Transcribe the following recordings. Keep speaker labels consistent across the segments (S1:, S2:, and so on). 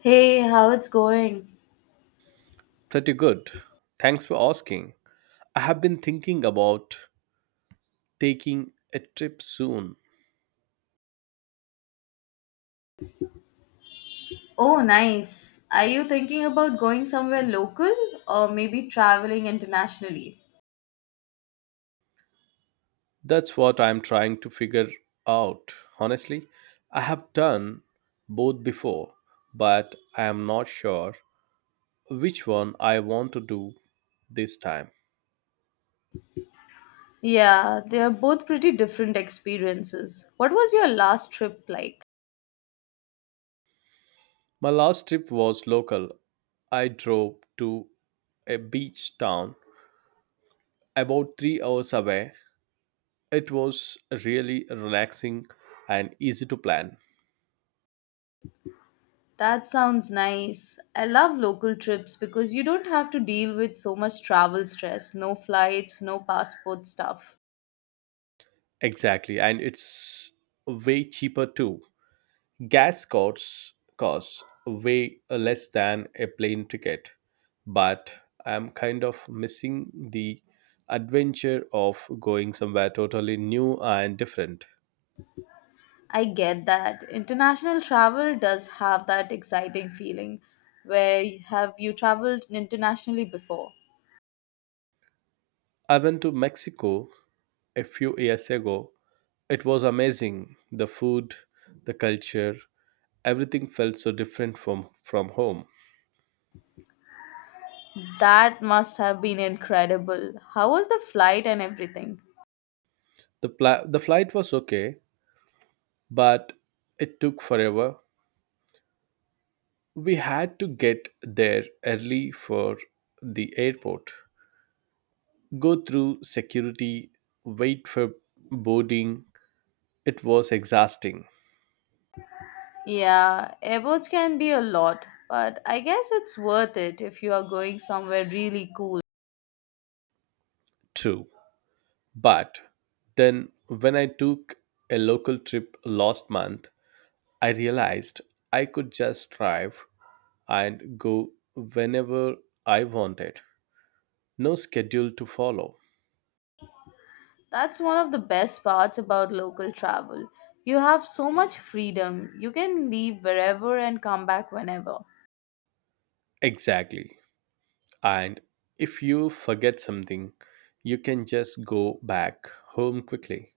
S1: Hey, how it's going?
S2: Pretty good. Thanks for asking. I have been thinking about taking a trip soon.
S1: Oh, nice. Are you thinking about going somewhere local or maybe traveling internationally?
S2: That's what I'm trying to figure out. Honestly, I have done both before, but I am not sure which one I want to do this time.
S1: Yeah, they are both pretty different experiences. What was your last trip like?
S2: My last trip was local. I drove to a beach town about 3 hours away. It was really relaxing and easy to plan.
S1: That sounds nice. I love local trips because you don't have to deal with so much travel stress, no flights, no passport stuff.
S2: Exactly, and it's way cheaper too. Gas costs way less than a plane ticket, but I'm kind of missing the adventure of going somewhere totally new and different.
S1: I get that. International travel does have that exciting feeling, where have you traveled internationally before?
S2: I went to Mexico a few years ago. It was amazing. The food, the culture, everything felt so different from home.
S1: That must have been incredible. How was the flight and everything?
S2: The flight was okay, but it took forever. We had to get there early for the airport, go through security, wait for boarding. It was exhausting,
S1: Yeah, airports can be a lot, but I guess it's worth it if you are going somewhere really cool.
S2: true. But then, when I took a local trip last month, I realized I could just drive and go whenever I wanted. No schedule to follow.
S1: That's one of the best parts about local travel. You have so much freedom. You can leave wherever and come back whenever.
S2: Exactly. And if you forget something, you can just go back home quickly.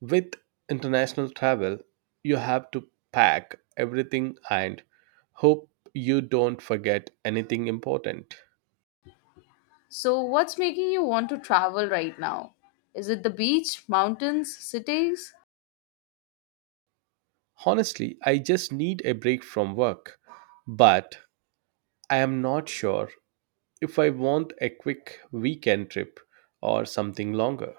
S2: With international travel, you have to pack everything and hope you don't forget anything important.
S1: So, what's making you want to travel right now? Is it the beach, mountains, cities?
S2: Honestly, I just need a break from work, but I am not sure if I want a quick weekend trip or something longer.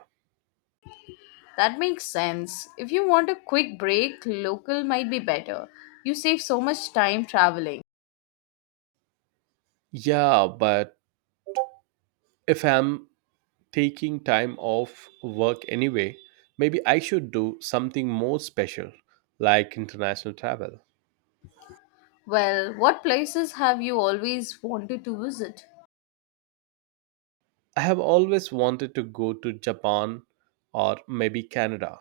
S1: That makes sense. If you want a quick break, local might be better. You save so much time traveling.
S2: Yeah, but if I'm taking time off work anyway, maybe I should do something more special like international travel.
S1: Well, what places have you always wanted to visit?
S2: I have always wanted to go to Japan or maybe Canada,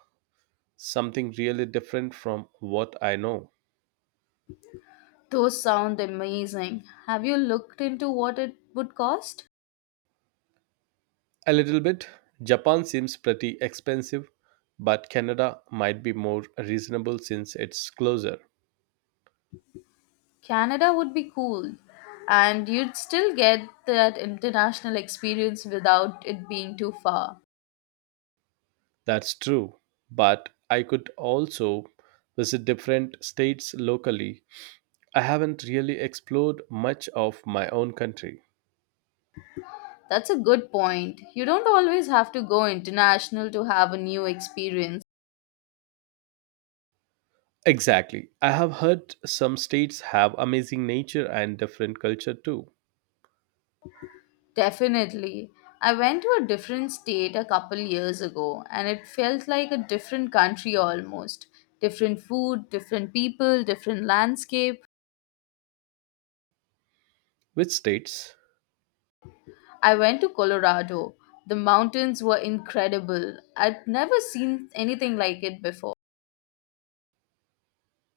S2: something really different from what I know.
S1: Those sound amazing. Have you looked into what it would cost?
S2: A little bit. Japan seems pretty expensive, but Canada might be more reasonable since it's closer.
S1: Canada would be cool, and you'd still get that international experience without it being too far.
S2: That's true, but I could also visit different states locally. I haven't really explored much of my own country.
S1: That's a good point. You don't always have to go international to have a new experience.
S2: Exactly. I have heard some states have amazing nature and different culture too.
S1: Definitely. I went to a different state a couple years ago and it felt like a different country almost. Different food, different people, different landscape.
S2: Which states?
S1: I went to Colorado. The mountains were incredible. I'd never seen anything like it before.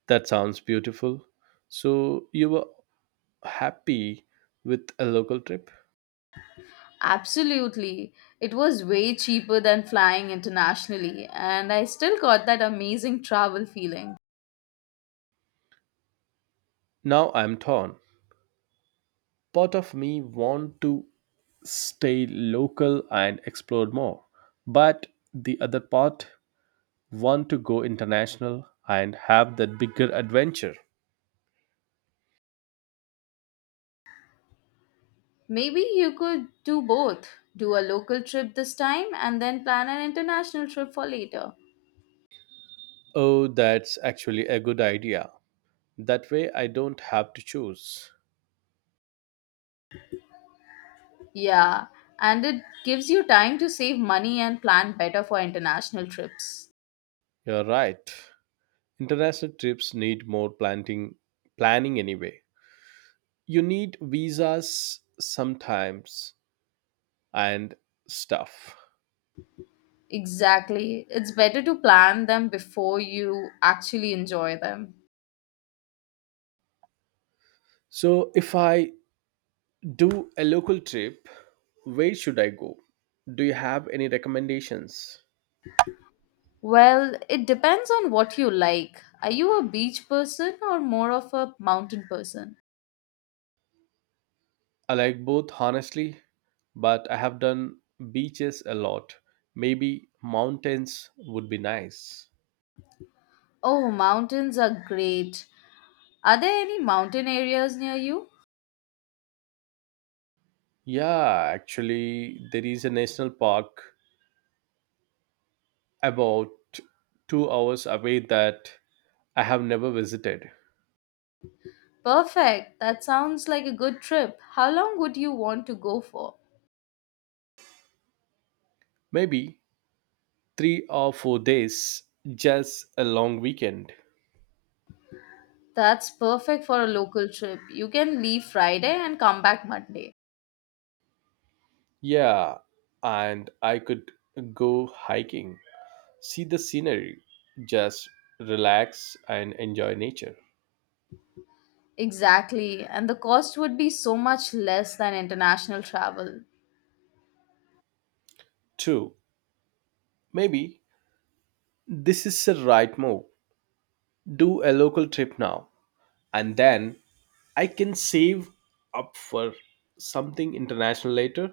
S2: That sounds beautiful. So you were happy with a local trip?
S1: Absolutely. It was way cheaper than flying internationally, and I still got that amazing travel feeling.
S2: Now I'm torn. Part of me want to stay local and explore more, but the other part want to go international and have that bigger adventure.
S1: Maybe you could do both. Do a local trip this time and then plan an international trip for later.
S2: Oh, that's actually a good idea. That way I don't have to choose.
S1: Yeah, and it gives you time to save money and plan better for international trips.
S2: You're right, international trips need more planting planning anyway. You need visas sometimes and stuff.
S1: Exactly. It's better to plan them before you actually enjoy them.
S2: So, if I do a local trip, where should I go? Do you have any recommendations?
S1: Well, it depends on what you like. Are you a beach person or more of a mountain person?
S2: I like both, honestly, but I have done beaches a lot. Maybe mountains would be nice.
S1: Oh, mountains are great. Are there any mountain areas near you?
S2: Yeah, actually, there is a national park about 2 hours away that I have never visited.
S1: Perfect. That sounds like a good trip. How long would you want to go for?
S2: Maybe 3 or 4 days, just a long weekend.
S1: That's perfect for a local trip. You can leave Friday and come back Monday.
S2: Yeah, and I could go hiking, see the scenery, just relax and enjoy nature.
S1: Exactly. And the cost would be so much less than international travel.
S2: True, maybe this is the right move. Do a local trip now, and then I can save up for something international later,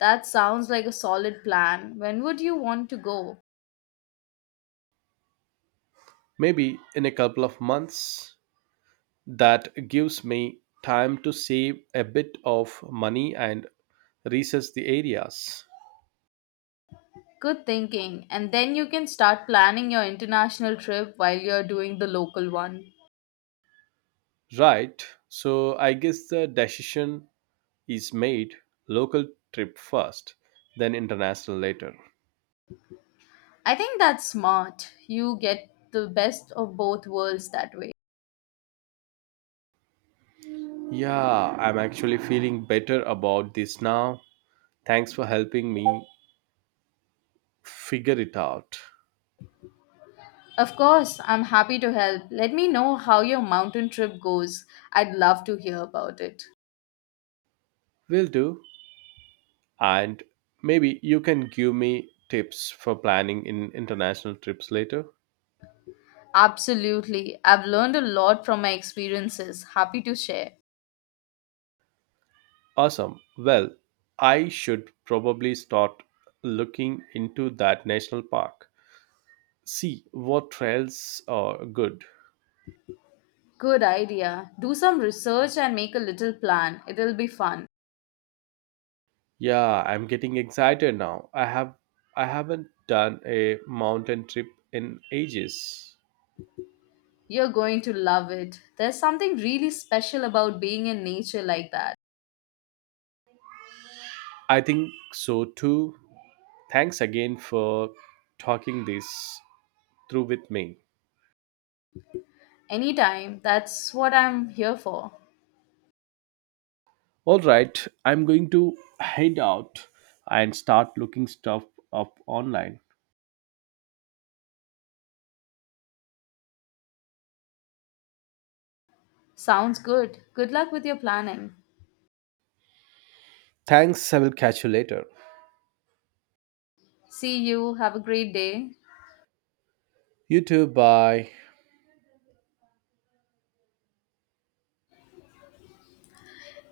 S1: That sounds like a solid plan. When would you want to go?
S2: maybe in a couple of months. That gives me time to save a bit of money and research the areas.
S1: Good thinking. And then you can start planning your international trip while you're doing the local one.
S2: Right. So I guess the decision is made: local trip first, then international later.
S1: I think that's smart. You get the best of both worlds that way.
S2: Yeah, I'm actually feeling better about this now. Thanks for helping me figure it out.
S1: Of course, I'm happy to help. Let me know how your mountain trip goes. I'd love to hear about it.
S2: Will do. And maybe you can give me tips for planning in international trips later.
S1: Absolutely. I've learned a lot from my experiences. Happy to share.
S2: Awesome. Well, I should probably start looking into that national park. See what trails are good.
S1: Good idea. Do some research and make a little plan. It'll be fun.
S2: Yeah, I'm getting excited now. I have I haven't done a mountain trip in ages.
S1: You're going to love it. There's something really special about being in nature like that.
S2: I think so too. Thanks again for talking this through with me.
S1: Anytime. That's what I'm here for.
S2: All right, I'm going to head out and start looking stuff up online.
S1: Sounds good. Good luck with your planning.
S2: Thanks, I will catch you later.
S1: See you. Have a great day.
S2: You too, bye.